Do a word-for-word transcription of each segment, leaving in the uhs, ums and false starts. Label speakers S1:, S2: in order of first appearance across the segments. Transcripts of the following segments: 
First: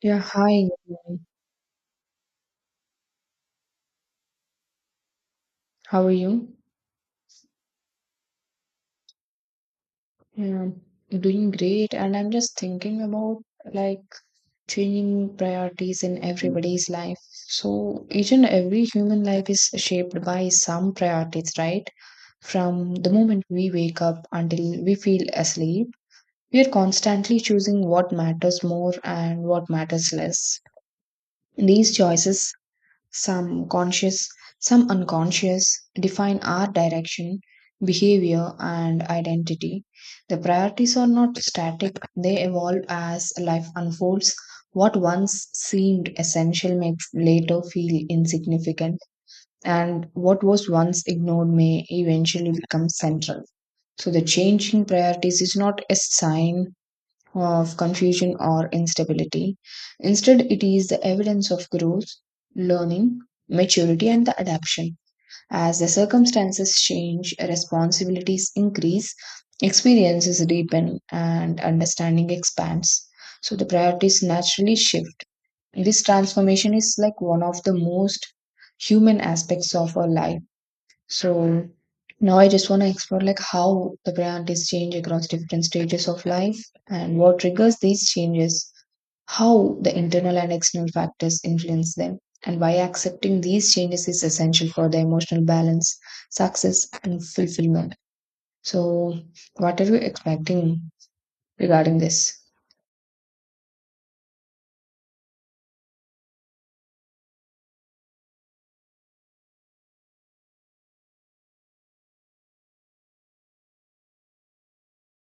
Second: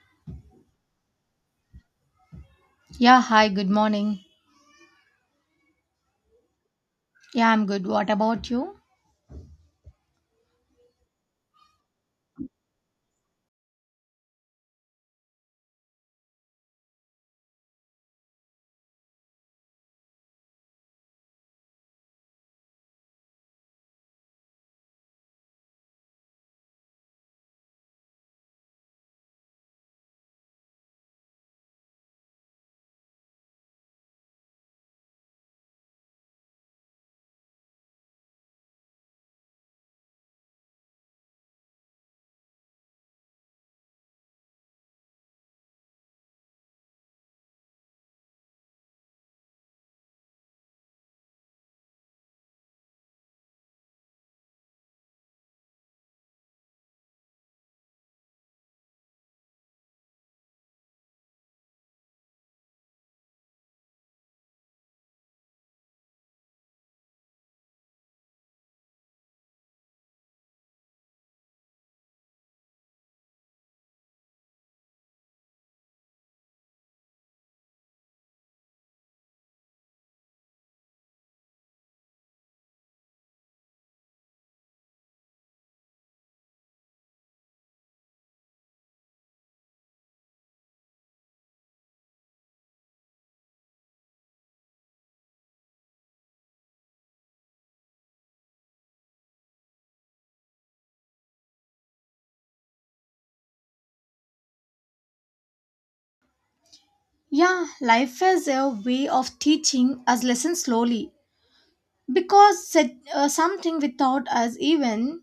S1: Yeah, hi. Nirmala.
S2: Yeah, hi, good morning.
S1: How are you?
S2: Yeah, I'm good. What about you?
S1: Yeah, I'm doing great. And I'm just thinking about like changing priorities in everybody's life. So each and every human life is shaped by some priorities, right? From the moment we wake up until we feel asleep, we are constantly choosing what matters more and what matters less. These choices some conscious, some unconscious, define our direction, behavior, and identity. The priorities are not static, they evolve as life unfolds. What once seemed essential may later feel insignificant, and what was once ignored may eventually become central. So, the changing priorities is not a sign of confusion or instability. Instead, it is the evidence of growth, learning, maturity, and the adaptation. As the circumstances change, responsibilities increase, experiences deepen, and understanding expands. So the priorities naturally shift. This transformation is like one of the most human aspects of our life, so now I just want to explore like how the priorities change across different stages of life and what triggers these changes, how the internal and external factors influence them, and why accepting these changes is essential for the emotional balance, success, and fulfillment. So, what are you expecting regarding this?
S2: Yeah, life is a way of teaching us lessons slowly because said, uh, something without us even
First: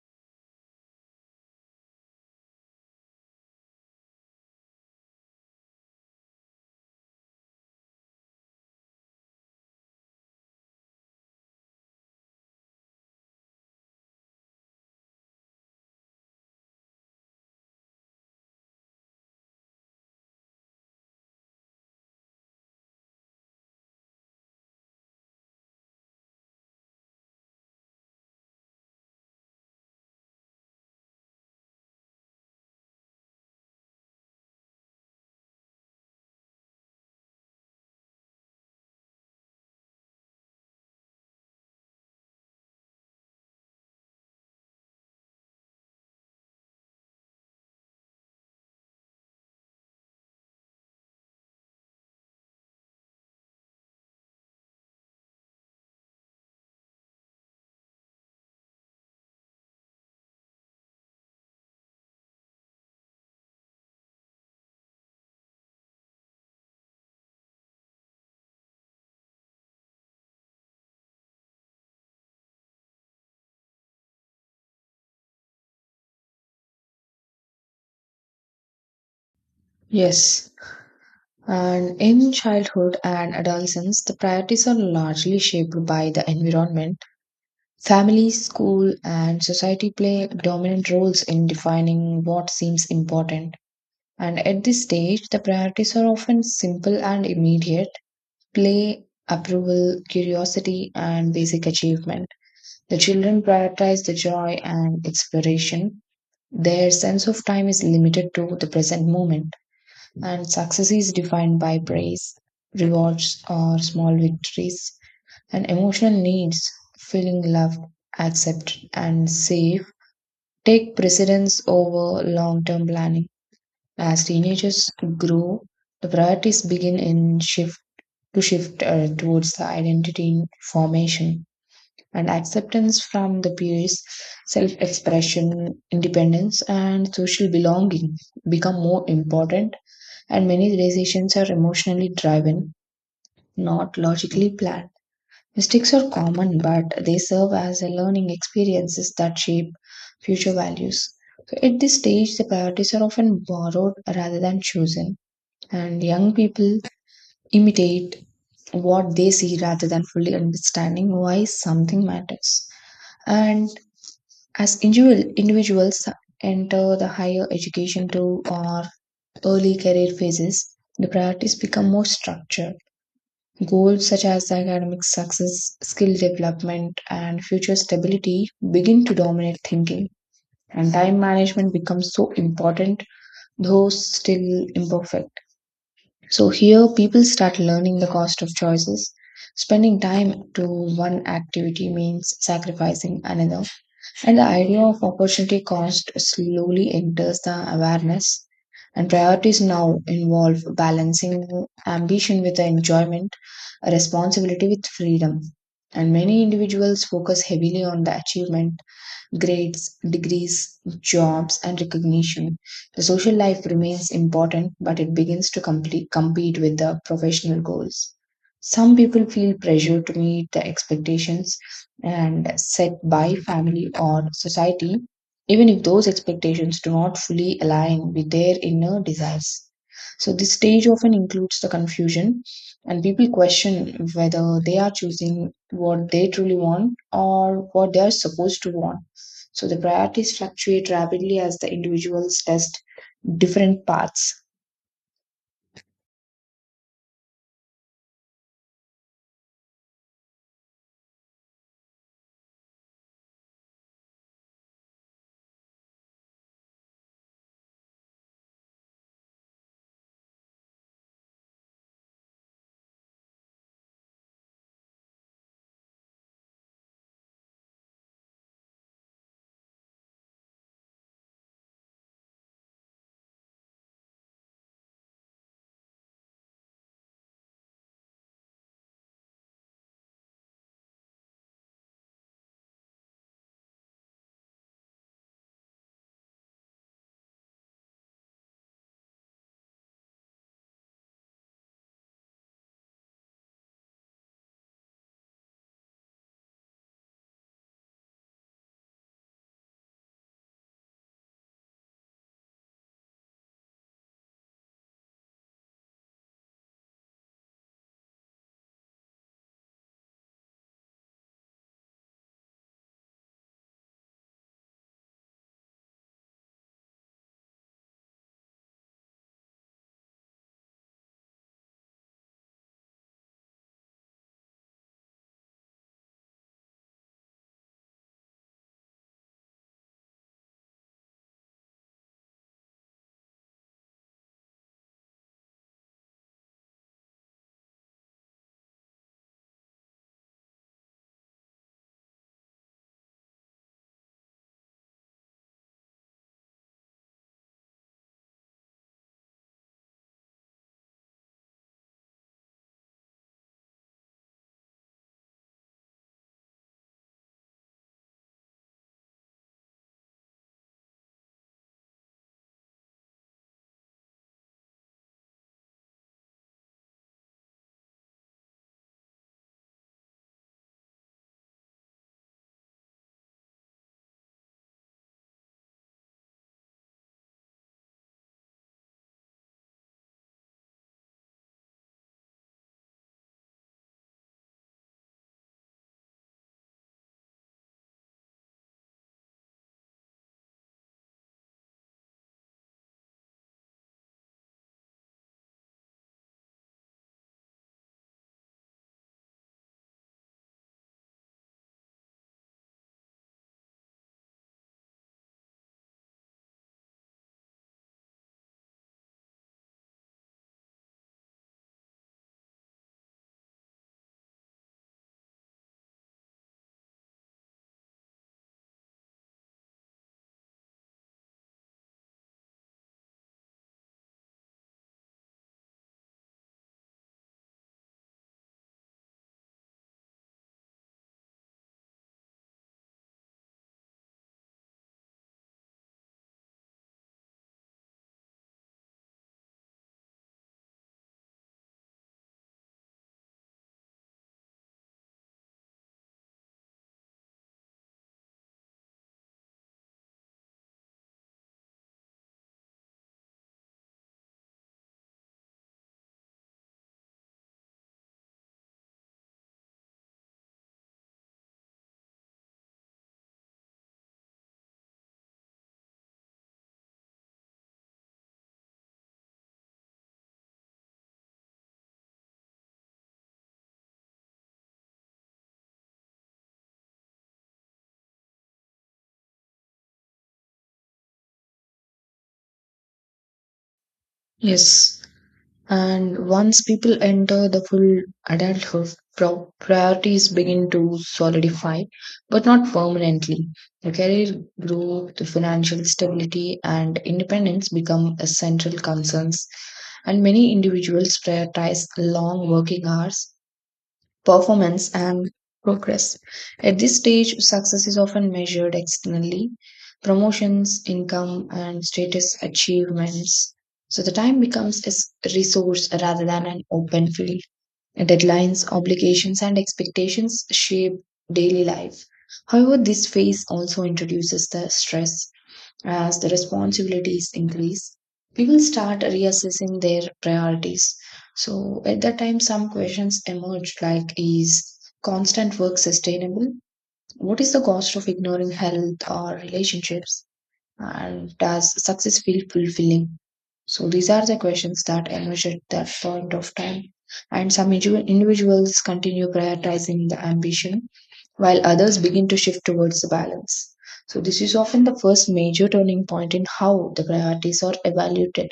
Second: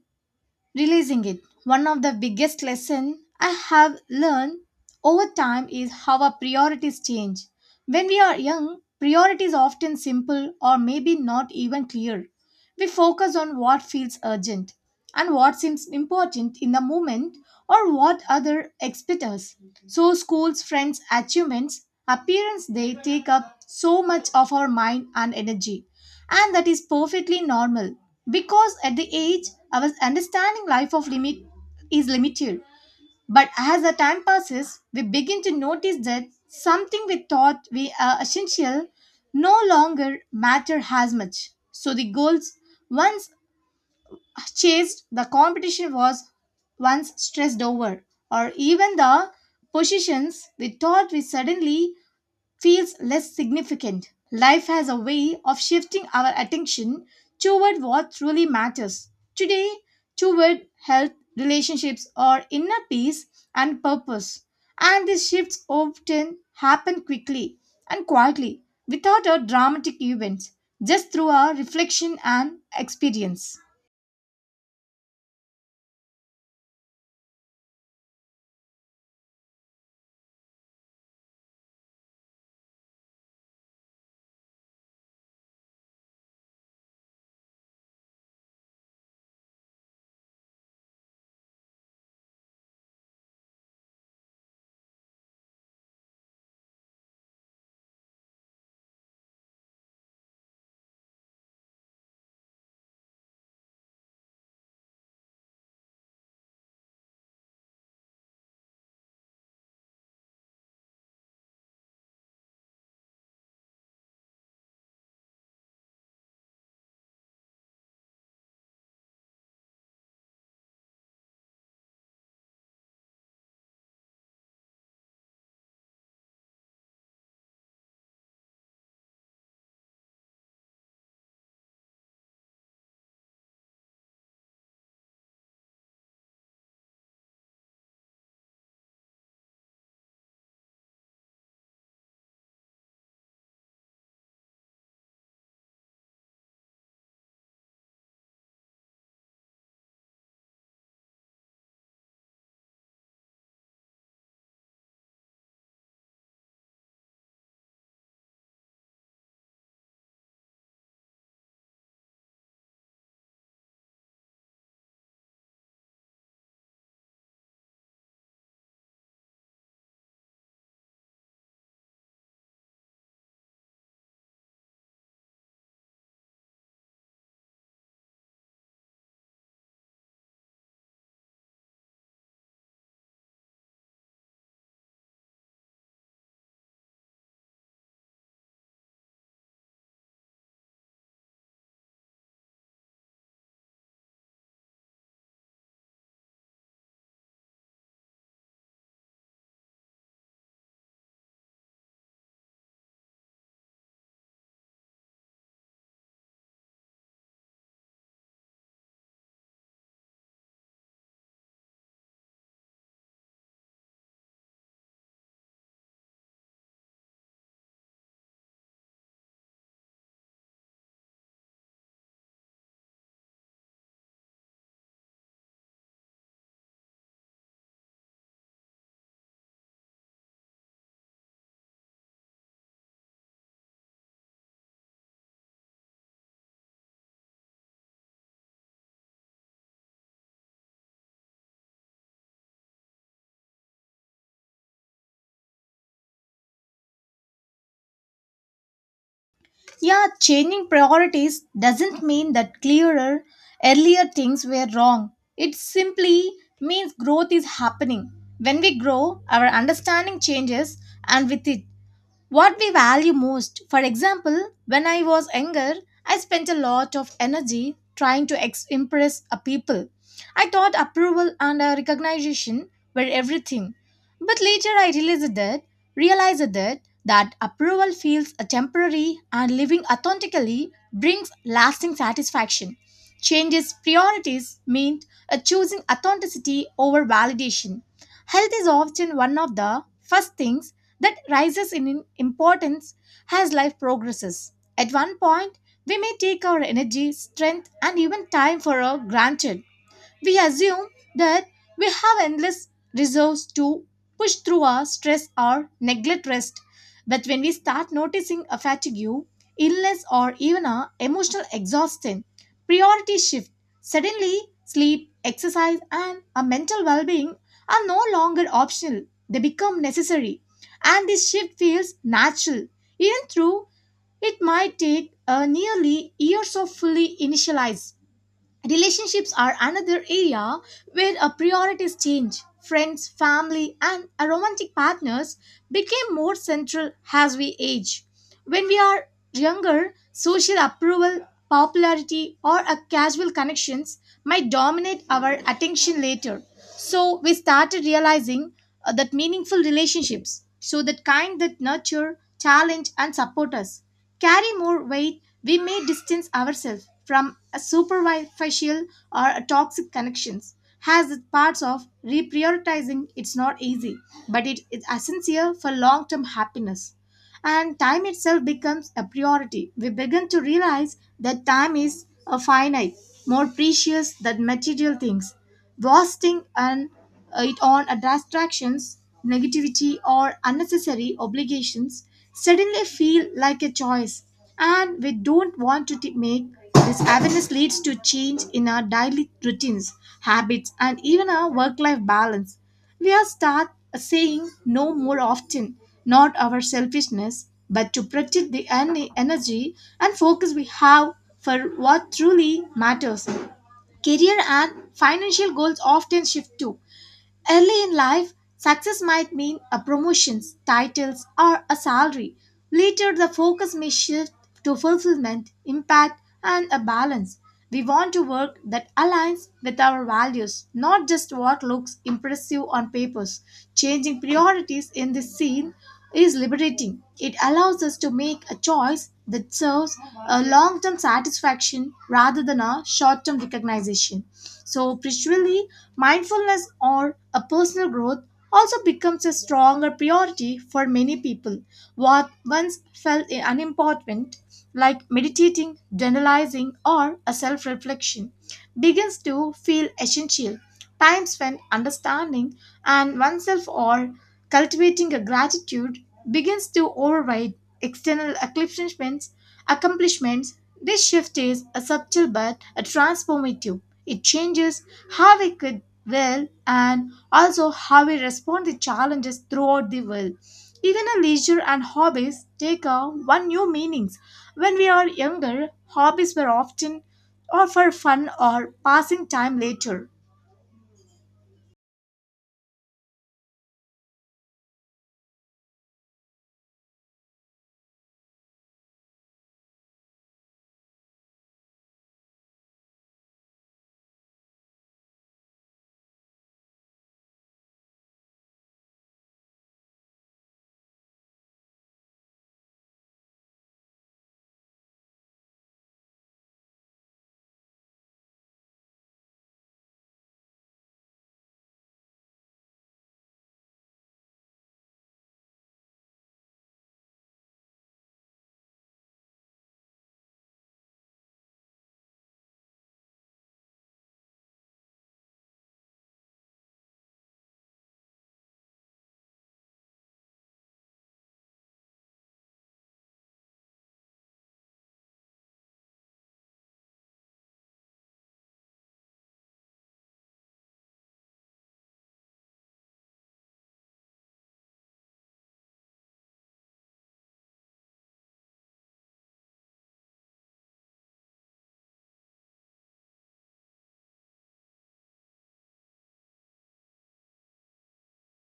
S2: releasing it. One of the biggest lessons I have learned over time is how our priorities change. When we are young, priorities are often simple or maybe not even clear. We focus on what feels urgent and what seems important in the moment or what other expect us. So schools, friends, achievements, appearance they take up so much of our mind and energy, and that is perfectly normal because at the age our understanding life of limit is limited. But as the time passes, we begin to notice that something we thought we are essential no longer matter as much. So the goals once chased, the competition was once stressed over, or even the positions we thought we suddenly feels less significant. Life has a way of shifting our attention toward what truly matters. Today, toward health, relationships, or inner peace and purpose. And these shifts often happen quickly and quietly without a dramatic event, just through our reflection and experience.
S1: Yes. And in childhood and adolescence, the priorities are largely shaped by the environment. Family, school, and society play dominant roles in defining what seems important. And at this stage, the priorities are often simple and immediate: play, approval, curiosity, and basic achievement. The children prioritize the joy and exploration. Their sense of time is limited to the present moment, and success is defined by praise, rewards, or small victories, and emotional needs, feeling loved, accepted, and safe take precedence over long term planning. As teenagers grow, the priorities begin in shift to shift uh, towards the identity formation and acceptance from the peers, self expression, independence, and social belonging become more important, and many decisions are emotionally driven, not logically planned. Mistakes are common, but they serve as a learning experiences that shape future values. So at this stage, the priorities are often borrowed rather than chosen, and young people imitate what they see rather than fully understanding why something matters. And as individual, individuals enter the higher education to or early career phases, the priorities become more structured. Goals such as academic success, skill development, and future stability begin to dominate thinking. And time management becomes so important, though still imperfect. So, here people start learning the cost of choices. Spending time to one activity means sacrificing another. And the idea of opportunity cost slowly enters the awareness, and priorities now involve balancing ambition with the enjoyment, responsibility with freedom. And many individuals focus heavily on the achievement: grades, degrees, jobs, and recognition. The social life remains important, but it begins to complete, compete with the professional goals. Some people feel pressure to meet the expectations and set by family or society, even if those expectations do not fully align with their inner desires. So, this stage often includes the confusion, and people question whether they are choosing what they truly want or what they are supposed to want. So the priorities fluctuate rapidly as the individuals test different paths.
S2: Yeah, changing priorities doesn't mean that clearer, earlier things were wrong. It simply means growth is happening. When we grow, our understanding changes, and with it, what we value most. For example, when I was younger, I spent a lot of energy trying to ex- impress a people. I thought approval and uh, recognition were everything. But later I realized that realized that that approval feels a temporary and living authentically brings lasting satisfaction. Changes priorities meant uh, choosing authenticity over validation. Health is often one of the first things that rises in importance as life progresses. At one point, we may take our energy, strength, and even time for granted. We assume that we have endless resource to push through our stress or neglect rest. But when we start noticing a fatigue, illness, or even a emotional exhaustion, priorities shift. Suddenly, sleep, exercise, and a mental well-being are no longer optional. They become necessary, and this shift feels natural, even though it might take uh, nearly years of fully initialize. Relationships are another area where our priorities change. Friends, family, and our romantic partners became more central as we age. When we are younger, social approval popularity, or a casual connections might dominate our attention later. So we started realizing uh, that meaningful relationships, so that kind that nurture, challenge, and support us, carry more weight. We may distance ourselves from a superficial or a toxic connections. Has its parts of reprioritizing. It's not easy, but it is essential for long-term happiness, and time itself becomes a priority. We begin to realize that time is a finite, more precious than material things, wasting and uh, it on a distractions, negativity, or unnecessary obligations suddenly feel like a choice, and we don't want to t- make. This awareness leads to change in our daily routines, habits, and even our work life balance. We are start saying no more often, not our selfishness, but to protect the en- energy and focus we have for what truly matters. Career and financial goals often shift too. Early in life, success might mean a promotions, titles, or a salary. Later, the focus may shift to fulfillment, impact, and a balance. We want to work that aligns with our values, not just what looks impressive on papers. Changing priorities in this scene is liberating. It allows us to make a choice that serves a long term satisfaction rather than a short term recognition. So, spiritually, mindfulness or a personal growth also becomes a stronger priority for many people. What once felt unimportant, like meditating, generalizing, or a self reflection, begins to feel essential. Time spent understanding and oneself or cultivating a gratitude begins to override external accomplishments. accomplishments. This shift is a subtle but a transformative. It changes how we could will and also how we respond to challenges throughout the world. Even our leisure and hobbies take on one new meanings. When we are younger, hobbies were often or for fun or passing time later.
S1: Yes. And once people enter the full adulthood, pro- priorities begin to solidify, but not permanently. The career growth, the financial stability, and independence become essential concerns. And many individuals prioritize long working hours, performance, and progress. At this stage, success is often measured externally: promotions, income, and status achievements. So the time becomes a resource rather than an open field. Deadlines, obligations, and expectations shape daily life. However, this phase also introduces the stress. As the responsibilities increase, people start reassessing their priorities. So at that time, some questions emerge like, is constant work sustainable? What is the cost of ignoring health or relationships? And does success feel fulfilling? So these are the questions that emerge at that point of time. And some indiv- individuals continue prioritizing the ambition, while others begin to shift towards the balance. So this is often the first major turning point in how the priorities are evaluated.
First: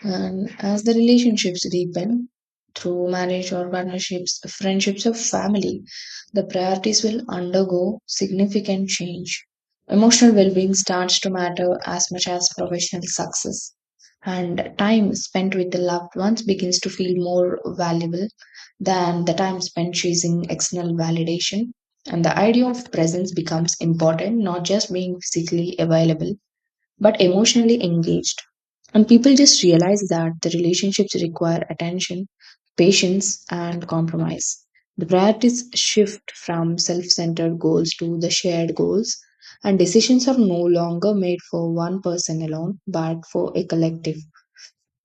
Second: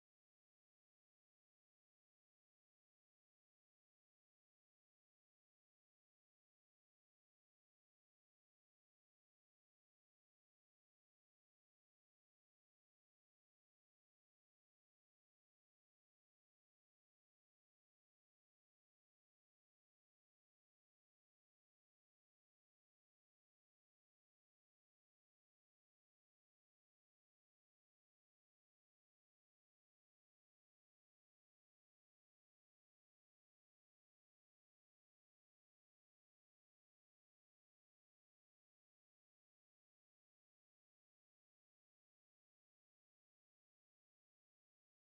S1: And as the relationships deepen through marriage or partnerships, friendships, or family, the priorities will undergo significant change. Emotional well being starts to matter as much as professional success, and time spent with the loved ones begins to feel more valuable than the time spent chasing external validation. And the idea of presence becomes important, not just being physically available, but emotionally engaged. And people just realize that the relationships require attention, patience, and compromise. The priorities shift from self centered goals to the shared goals, and decisions are no longer made for one person alone but for a collective.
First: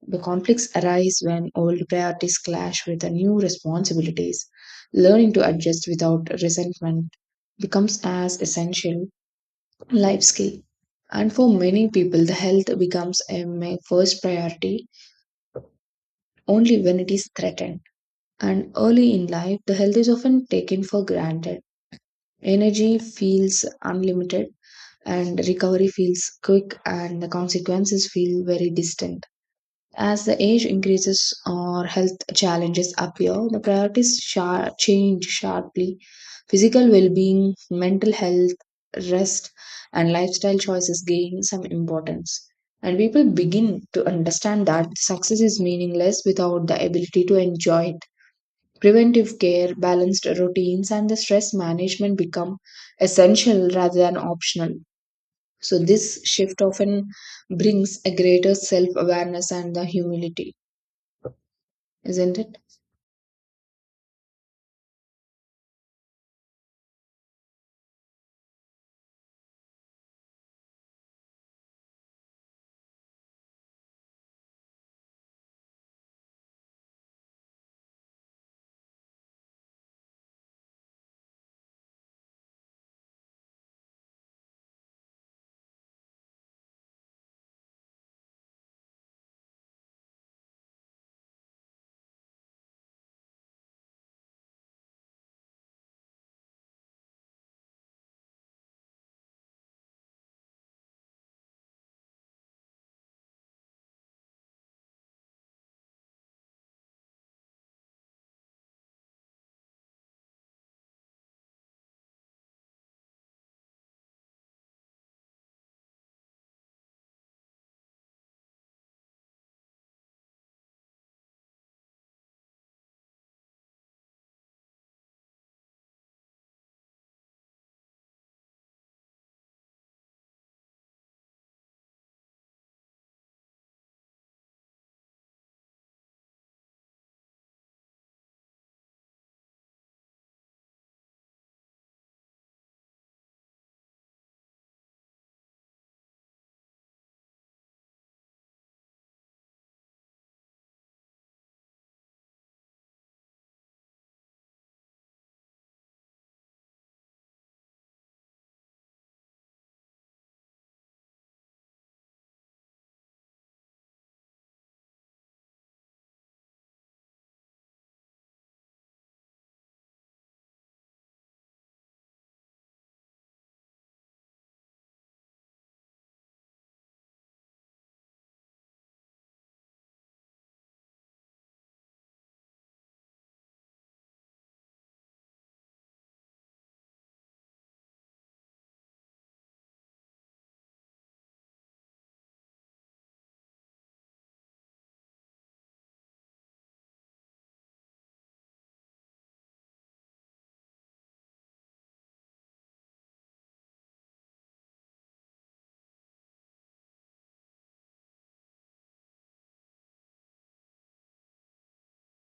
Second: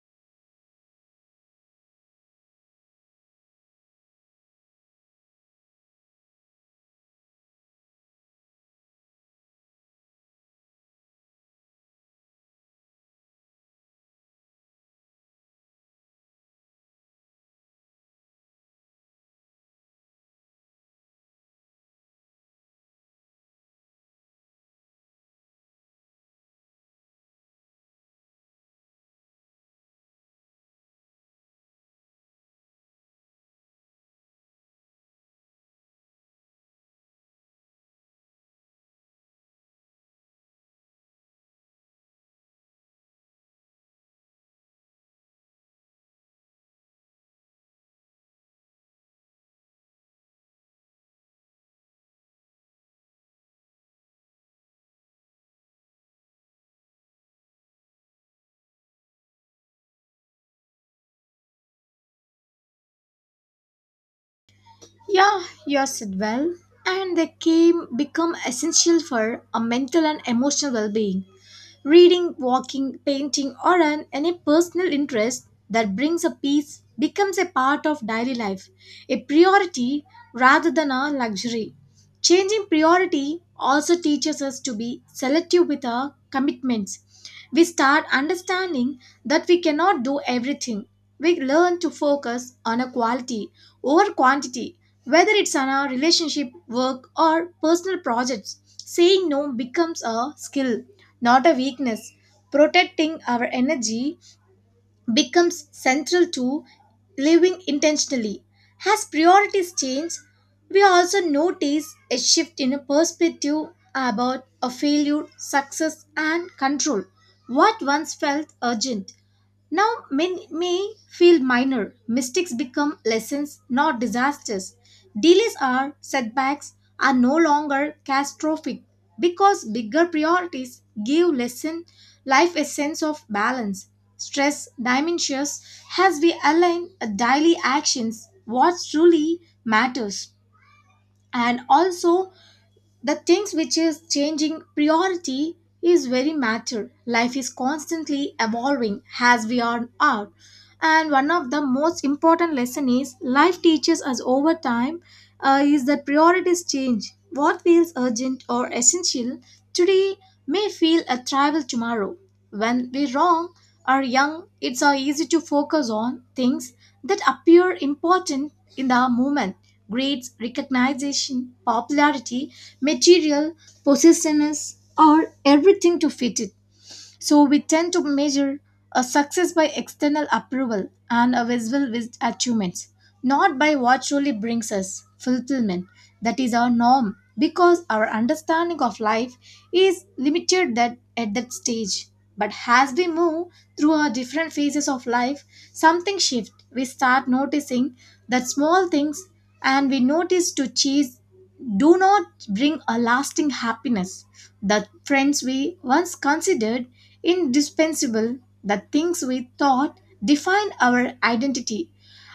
S1: The conflicts arise when old priorities clash with the new responsibilities. Learning to adjust without resentment becomes as essential life skill. And for many people, the health becomes a ma- first priority only when it is threatened. And early in life, the health is often taken for granted. Energy feels unlimited, and recovery feels quick, and the consequences feel very distant. As the age increases or health challenges appear, the priorities sha- change sharply. Physical well being, mental health, rest, and lifestyle choices gain some importance. And people begin to understand that success is meaningless without the ability to enjoy it. Preventive care, balanced routines, and the stress management become essential rather than optional. So, this shift often brings a greater self awareness and the humility, isn't it?
S2: Yeah, you said well. And they came become essential for a mental and emotional well-being. Reading, walking, painting, or an, any personal interest that brings a peace becomes a part of daily life, a priority rather than a luxury. Changing priority also teaches us to be selective with our commitments. We start understanding that we cannot do everything. We learn to focus on a quality over quantity, whether it's on our relationship, work, or personal projects. Saying no becomes a skill, not a weakness. Protecting our energy becomes central to living intentionally. As priorities change, we also notice a shift in a perspective about a failure, success, and control. What once felt urgent now, men may feel minor. Mistakes become lessons, not disasters. Delays are setbacks are no longer catastrophic because bigger priorities give lesson life a sense of balance. Stress diminishes as we align daily actions what truly matters, and also the things which is changing priority is very matter. Life is constantly evolving as we are out, and one of the most important lesson is life teaches us over time, uh, is that priorities change. What feels urgent or essential today may feel a trivial tomorrow. When we wrong are young, it's uh, easy to focus on things that appear important in the moment: grades, recognition, popularity, material, possessiveness, or everything to fit it. So we tend to measure a success by external approval and a visible vis- achievements, not by what truly brings us fulfillment. That is our norm because our understanding of life is limited that at that stage. But as we move through our different phases of life, something shifts. We start noticing that small things and we notice to chase do not bring a lasting happiness. The friends we once considered indispensable, that things we thought defined our identity,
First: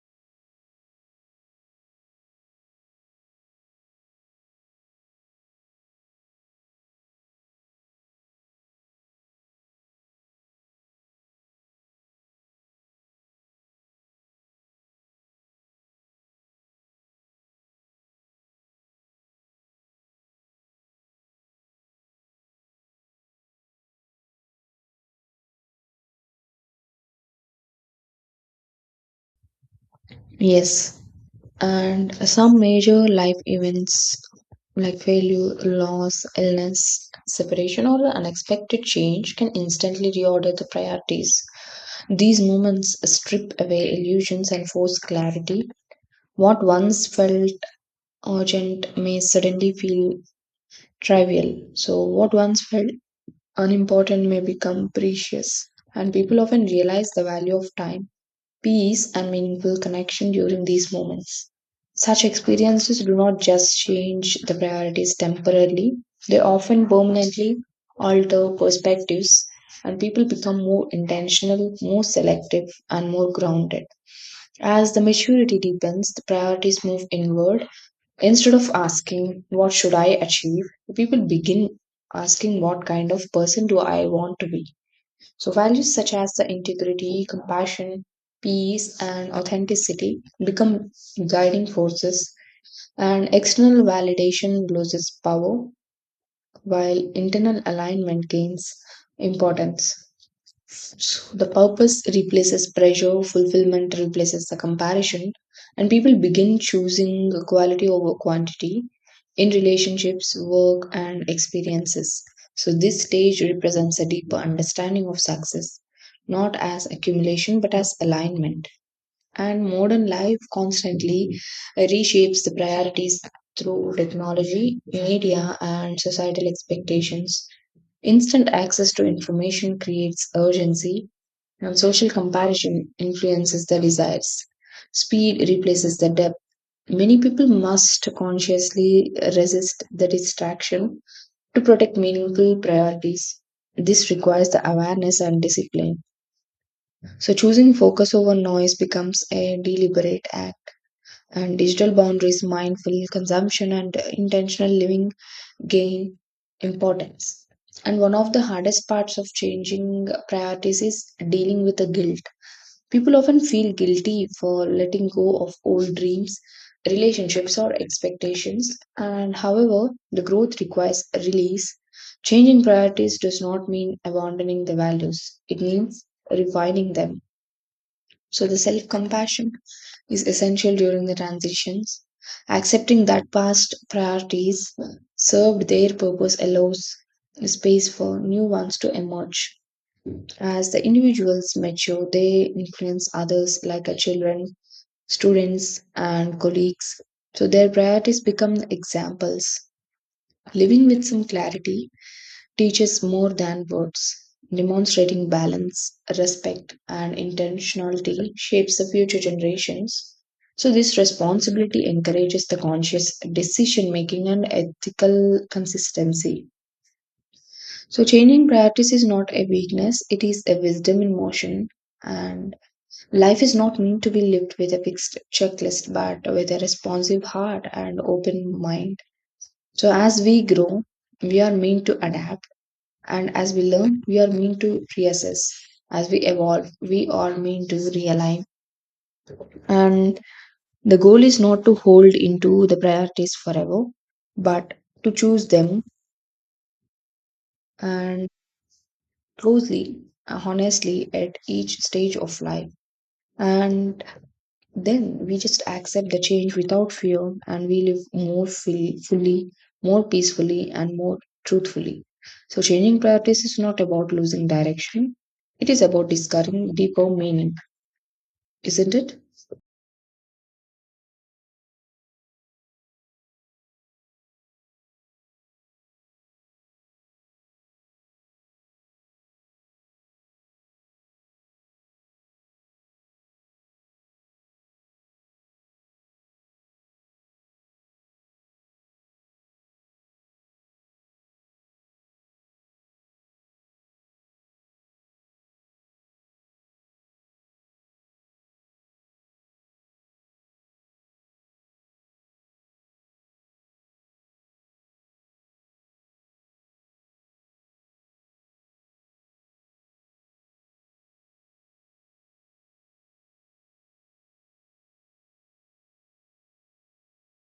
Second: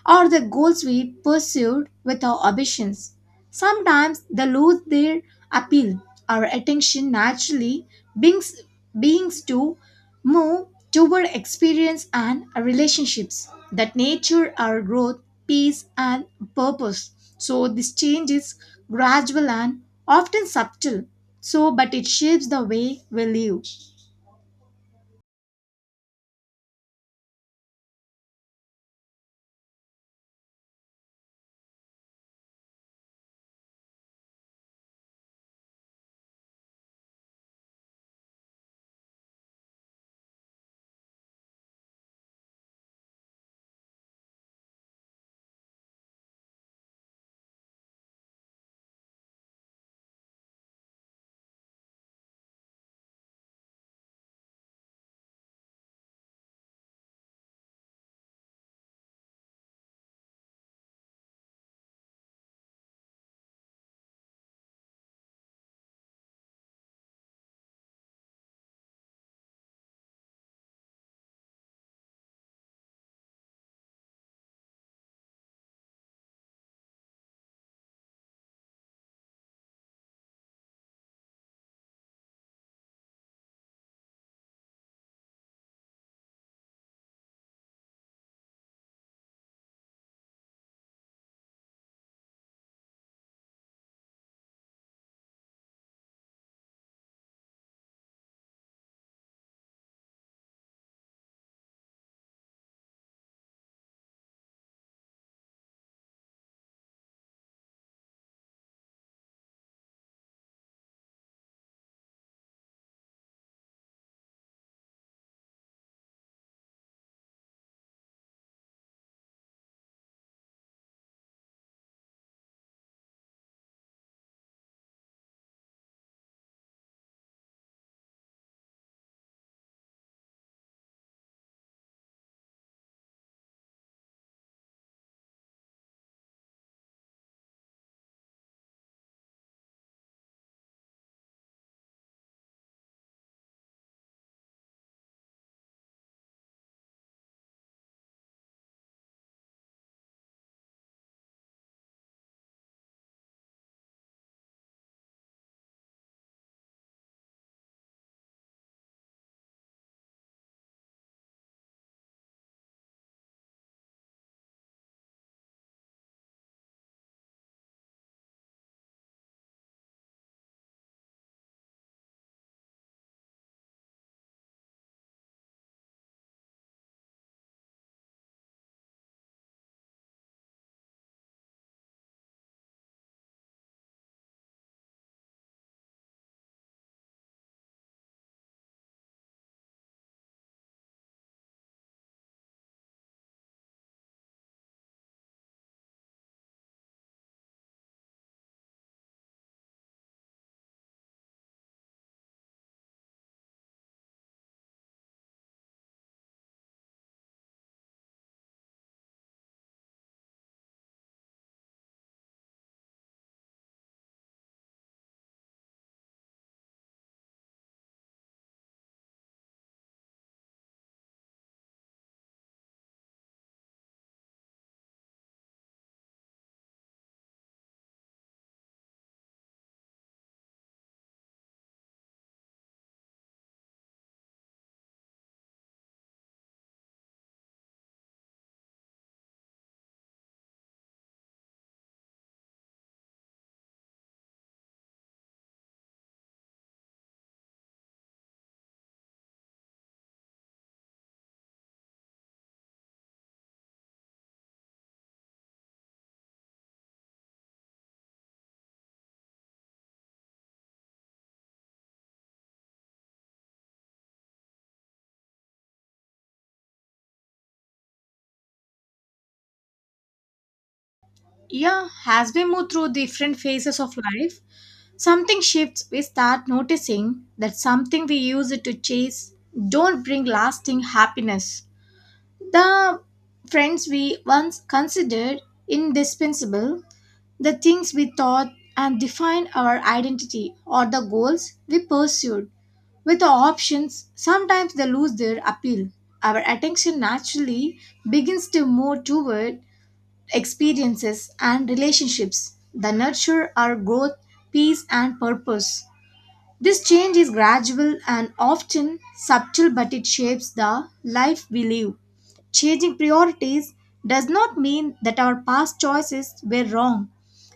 S2: or the goals we pursued with our ambitions. Sometimes they lose their appeal. Our attention naturally beings, beings to move toward experience and relationships that nature our growth, peace, and purpose. So this change is gradual and often subtle. So, but it shapes the way we live.
S1: Yes. And some major life events like failure, loss, illness, separation, or the unexpected change can instantly reorder the priorities. These moments strip away illusions and force clarity. What once felt urgent may suddenly feel trivial. So, what once felt unimportant may become precious, and people often realize the value of time, peace, and meaningful connection during these moments. Such experiences do not just change the priorities temporarily, they often permanently alter perspectives, and people become more intentional, more selective, and more grounded. As the maturity deepens, the priorities move inward. Instead of asking, "What should I achieve?" people begin asking, "What kind of person do I want to be?" So, values such as the integrity, compassion, peace, and authenticity become guiding forces, and external validation loses power while internal alignment gains importance. So the purpose replaces pressure, fulfillment replaces the comparison, and people begin choosing quality over quantity in relationships, work, and experiences. So this stage represents a deeper understanding of success, not as accumulation but as alignment. And modern life constantly reshapes the priorities through technology, media, and societal expectations. Instant access to information creates urgency and social comparison influences the desires. Speed replaces the depth. Many people must consciously resist the distraction to protect meaningful priorities. This requires the awareness and discipline. So, choosing focus over noise becomes a deliberate act, and digital boundaries, mindful consumption, and intentional living gain importance. And one of the hardest parts of changing priorities is dealing with the guilt. People often feel guilty for letting go of old dreams, relationships, or expectations. And however, the growth requires a release. Change in priorities does not mean abandoning the values, it means refining them. So, the self compassion is essential during the transitions. Accepting that past priorities served their purpose allows space for new ones to emerge. As the individuals mature, they influence others like our children, students, and colleagues. So their priorities become examples. Living with some clarity teaches more than words. Demonstrating balance, respect, and intentionality shapes the future generations. So, this responsibility encourages the conscious decision making and ethical consistency. So, changing priorities is not a weakness, it is a wisdom in motion. And life is not meant to be lived with a fixed checklist, but with a responsive heart and open mind. So, as we grow, we are meant to adapt, and as we learn, we are meant to reassess. As we evolve, we are meant to realign. And the goal is not to hold into the priorities forever, but to choose them and closely, honestly at each stage of life. And then we just accept the change without fear and we live more fully, fully, more peacefully, and more truthfully. So, changing priorities is not about losing direction, it is about discovering deeper meaning, isn't it?
S2: Yeah, as we move through different phases of life, something shifts. We start noticing that something we use it to chase don't bring lasting happiness. The friends we once considered indispensable, the things we thought and defined our identity or the goals we pursued. With the options, sometimes they lose their appeal. Our attention naturally begins to move toward experiences, and relationships that nurture our growth, peace, and purpose. This change is gradual and often subtle, but it shapes the life we live. Changing priorities does not mean that our past choices were wrong.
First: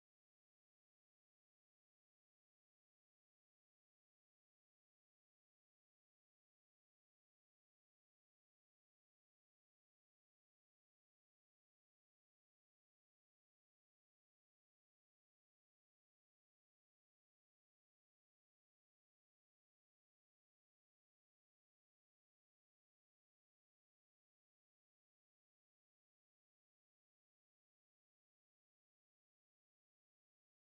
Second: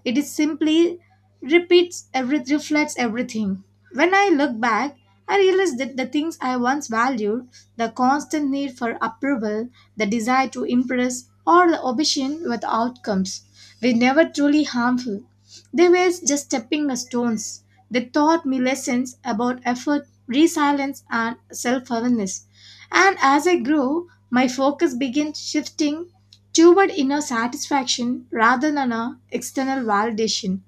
S2: It is simply repeats every reflects everything. When I look back, I realize that the things I once valued, the constant need for approval, the desire to impress, or the obsession with outcomes, were never truly harmful. They were just stepping stones. They taught me lessons about effort, resilience, and self awareness. And as I grew, my focus began shifting toward inner satisfaction rather than a external validation.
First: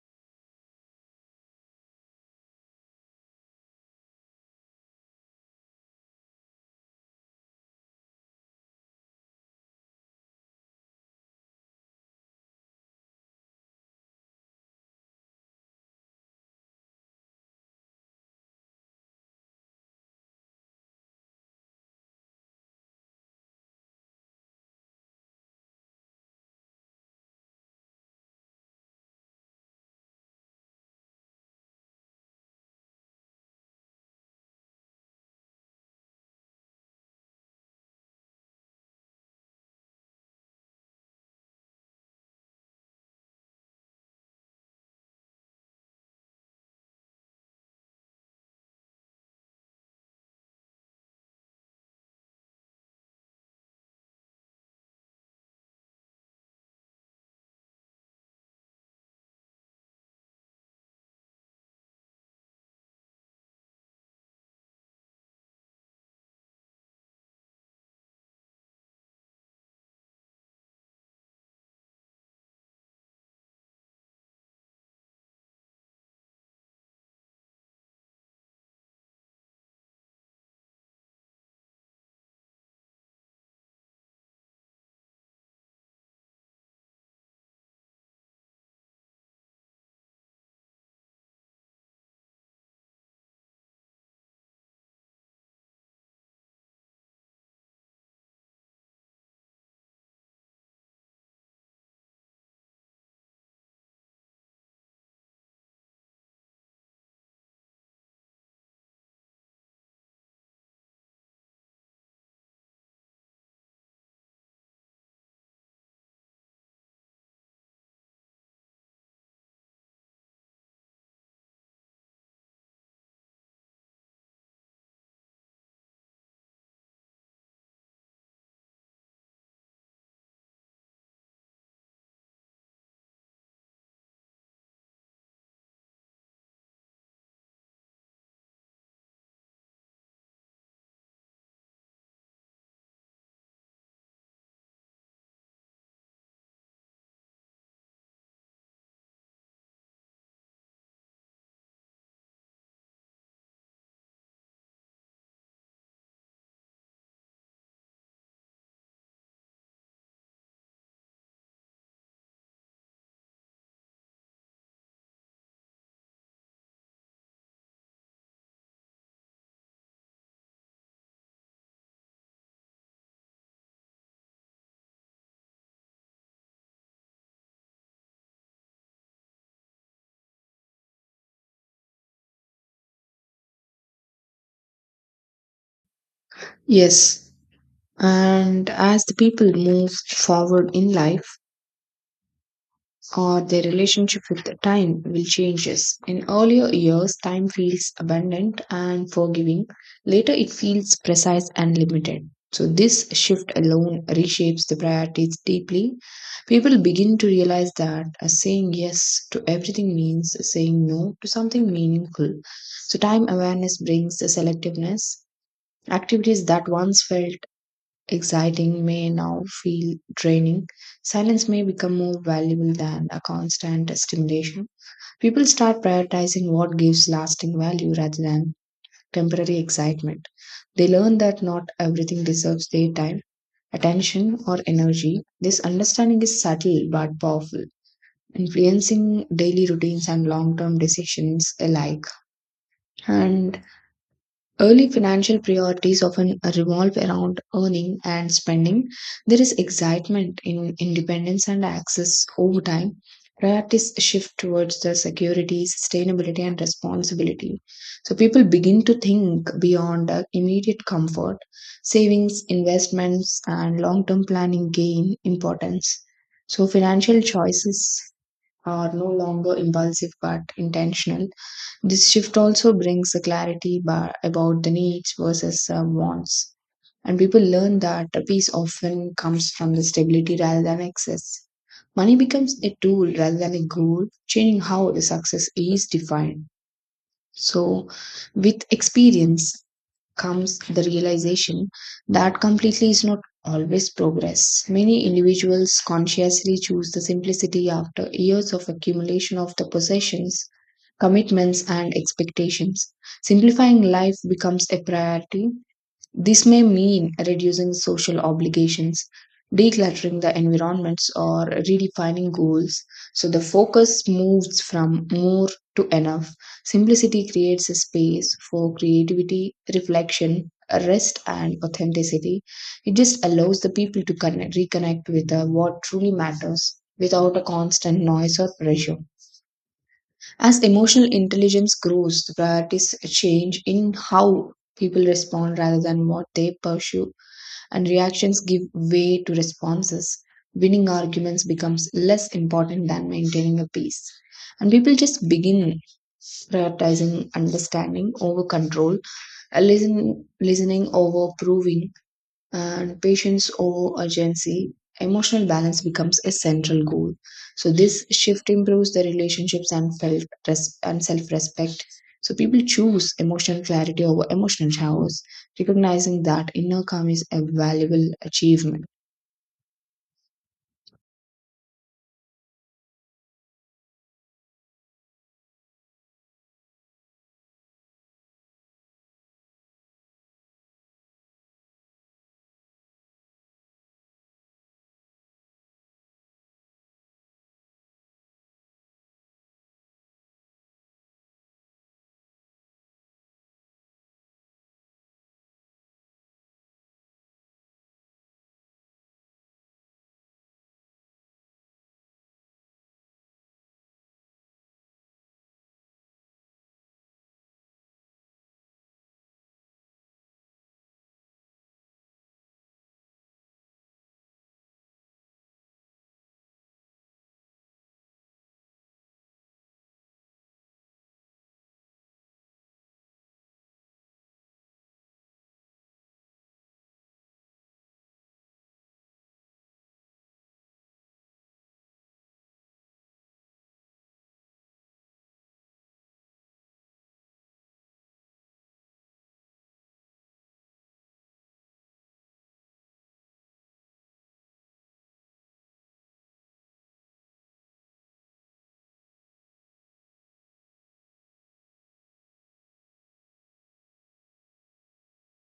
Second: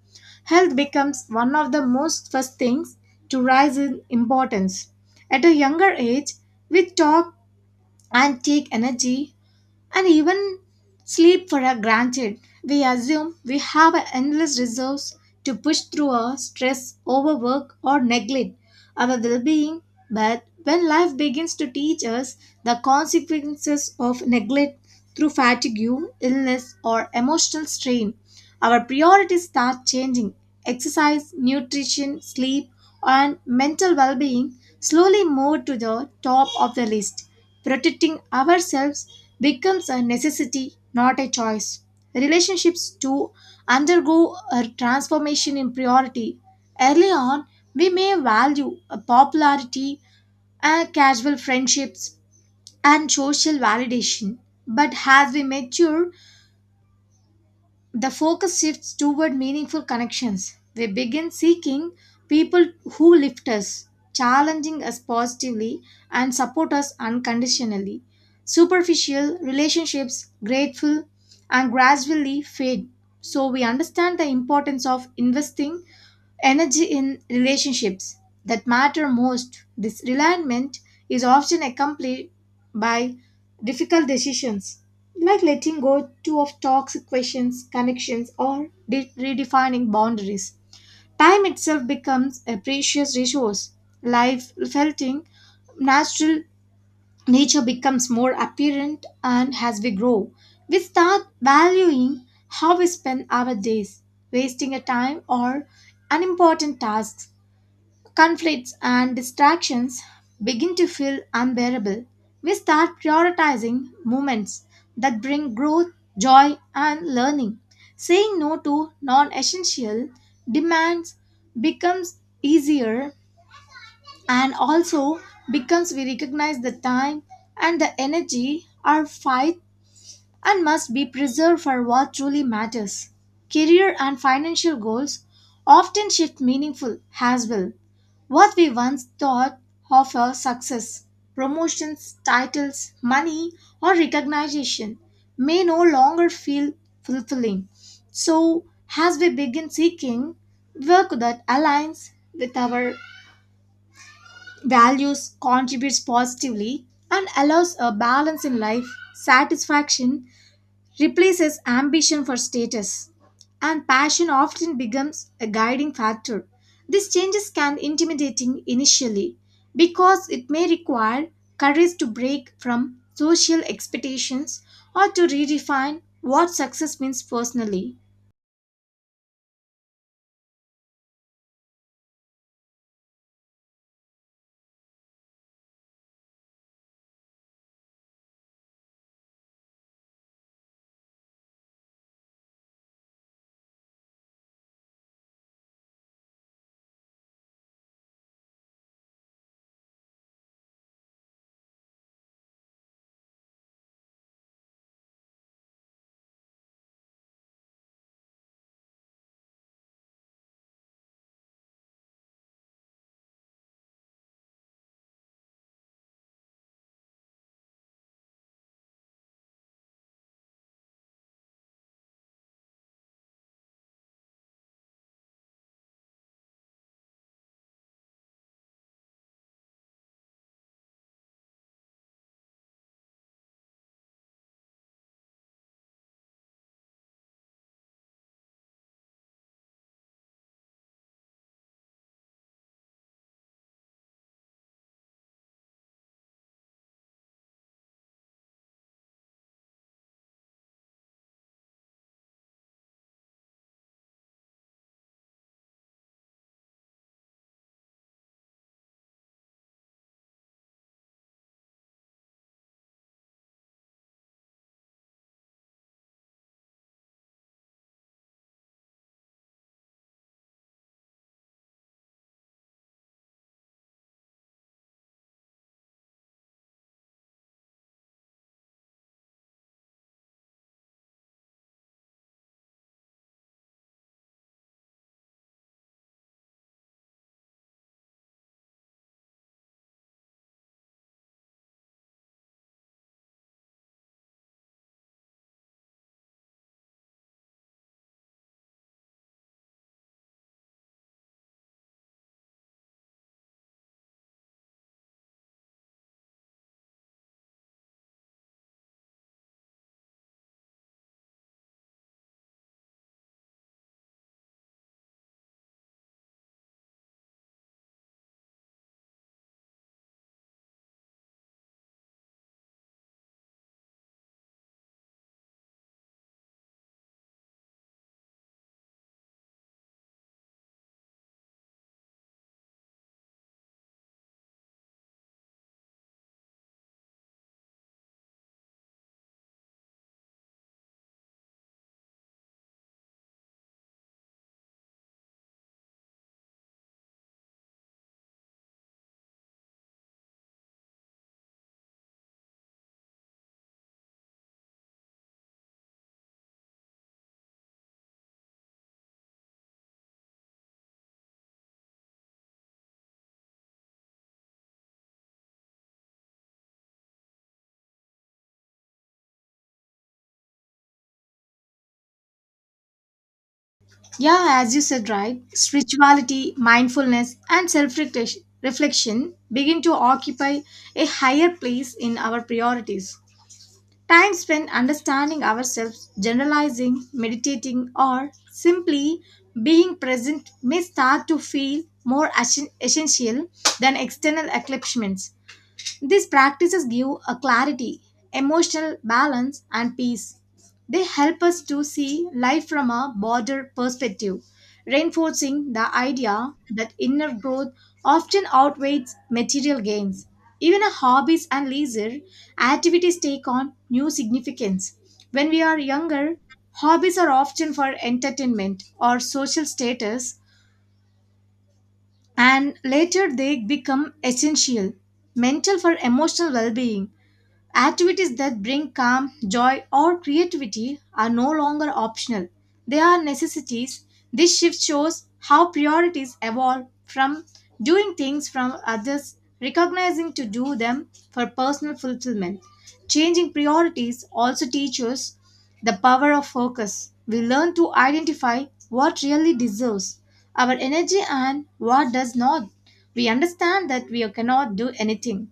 S2: Health becomes one of the most first things to rise in importance. At a younger age, we talk and take energy and even sleep for a granted. We assume we have a endless resource to push through our stress, overwork, or neglect our well being. But when life begins to teach us the consequences of neglect through fatigue, illness, or emotional strain, our priorities start changing. Exercise, nutrition, sleep, and mental well being slowly move to the top of the list. Protecting ourselves becomes a necessity, not a choice. Relationships too undergo a transformation in priority. Early on, we may value a popularity, uh, casual friendships, and social validation. But as we mature, the focus shifts toward meaningful connections. We begin seeking people who lift us, challenging us positively, and support us unconditionally. Superficial relationships, grateful, and gradually fade. So, we understand the importance of investing energy in relationships that matter most. This realignment is often accompanied by difficult decisions like letting go too of toxic questions, connections, or de- redefining boundaries. Time itself becomes a precious resource. Life felt in natural nature becomes more apparent, and as we grow we start valuing how we spend our days. Wasting a time or unimportant tasks, conflicts and distractions begin to feel unbearable. We start prioritizing moments that bring growth, joy and learning. Saying no to non-essential demands becomes easier, and also because we recognize the time and the energy are fight and must be preserved for what truly matters. Career and financial goals often shift meaningful as well. What we once thought of as success, promotions, titles, money, or recognition may no longer feel fulfilling. So, as we begin seeking work that aligns with our values contributes positively and allows a balance in life, satisfaction replaces ambition for status, and passion often becomes a guiding factor. These changes can intimidating initially because it may require courage to break from social expectations or to redefine what success means personally.
S1: Yes. And as the people move forward in life, or their relationship with time will changes. In earlier years, time feels abundant and forgiving. Later, it feels precise and limited. So, this shift alone reshapes the priorities deeply. People begin to realize that uh, saying yes to everything means saying no to something meaningful. So, time awareness brings the selectiveness. Activities that once felt exciting may now feel draining, silence may become more valuable than a constant stimulation. People start prioritizing what gives lasting value rather than temporary excitement. They learn that not everything deserves their time, attention, or energy. This understanding is subtle but powerful, influencing daily routines and long term decisions alike. And early financial priorities often revolve around earning and spending. There is excitement in independence and access over time. Priorities shift towards the security, sustainability, and responsibility. So people begin to think beyond uh, immediate comfort. Savings, investments, and long term planning gain importance. So financial choices are no longer impulsive but intentional. This shift also brings a clarity ba- about the needs versus uh, wants. And people learn that peace often comes from the stability rather than excess. Money becomes a tool rather than a goal, changing how the success is defined. So, with experience, comes the realization that completely is not always progress. Many individuals consciously choose the simplicity after years of accumulation of the possessions, commitments, and expectations. Simplifying life becomes a priority. This may mean reducing social obligations, decluttering the environments, or redefining goals. So the focus moves from more to enough. Simplicity creates a space for creativity, reflection, rest, and authenticity. It just allows the people to connect, reconnect with uh, what truly matters without a constant noise or pressure. As emotional intelligence grows, the priorities change in how people respond rather than what they pursue and reactions give way to responses, winning arguments becomes less important than maintaining a peace. And people just begin prioritizing understanding over control, uh, listen, listening over proving, and patience over urgency, emotional balance becomes a central goal. So this shift improves the relationships and felt res- and self-respect. So people choose emotional clarity over emotional showers, recognizing that inner calm is a valuable achievement.
S2: Yeah, as you said, right, spirituality, mindfulness, and self reflection begin to occupy a higher place in our priorities. Time spent understanding ourselves, generalizing, meditating, or simply being present may start to feel more assen- essential than external accomplishments. These practices give a clarity, emotional balance, and peace. They help us to see life from a broader perspective, reinforcing the idea that inner growth often outweighs material gains. Even our hobbies and leisure activities take on new significance. When we are younger, hobbies are often for entertainment or social status, and later they become essential mental for emotional well being. Activities that bring calm, joy, or creativity are no longer optional. They are necessities. This shift shows how priorities evolve from doing things from others, recognizing to do them for personal fulfillment. Changing priorities also teaches the power of focus. We learn to identify what really deserves our energy and what does not. We understand that we cannot do anything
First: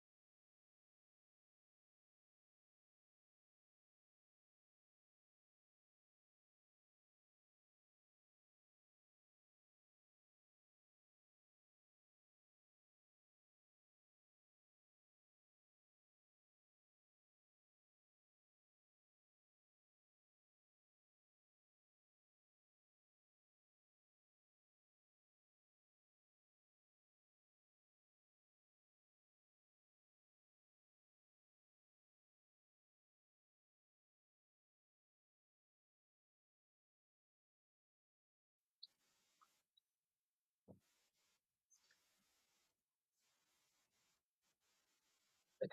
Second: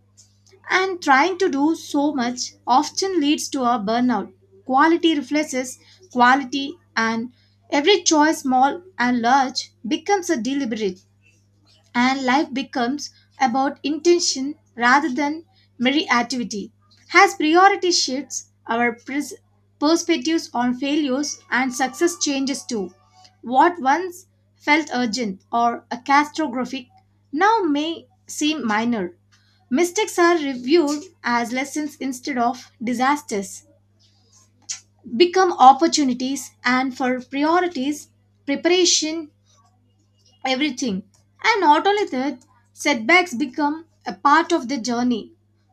S2: and trying to do so much often leads to a burnout. Quality replaces quality, and every choice, small and large, becomes a deliberate, and life becomes about intention rather than mere activity. As priority shifts, our pres- perspectives on failures and success changes too. What once felt urgent or a catastrophic now may seem minor. Mistakes are reviewed as lessons instead of disasters, become opportunities, and for priorities, preparation everything. And not only that, setbacks become a part of the journey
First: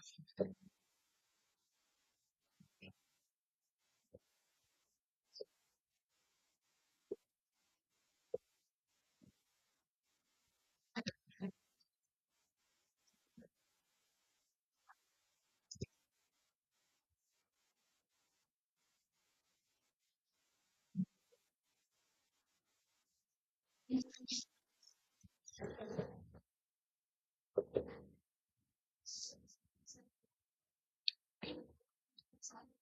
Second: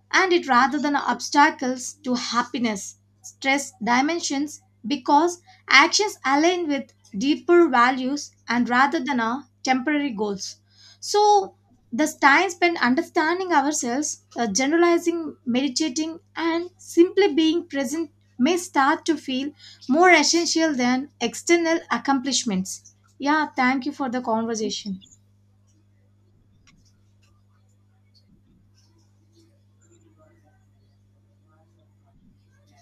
S2: and it rather than obstacles to happiness. Stress dimensions because actions align with deeper values and rather than our temporary goals. So, the time spent understanding ourselves, uh, generalizing, meditating, and simply being present may start to feel more essential than external accomplishments. Yeah, thank you for the conversation.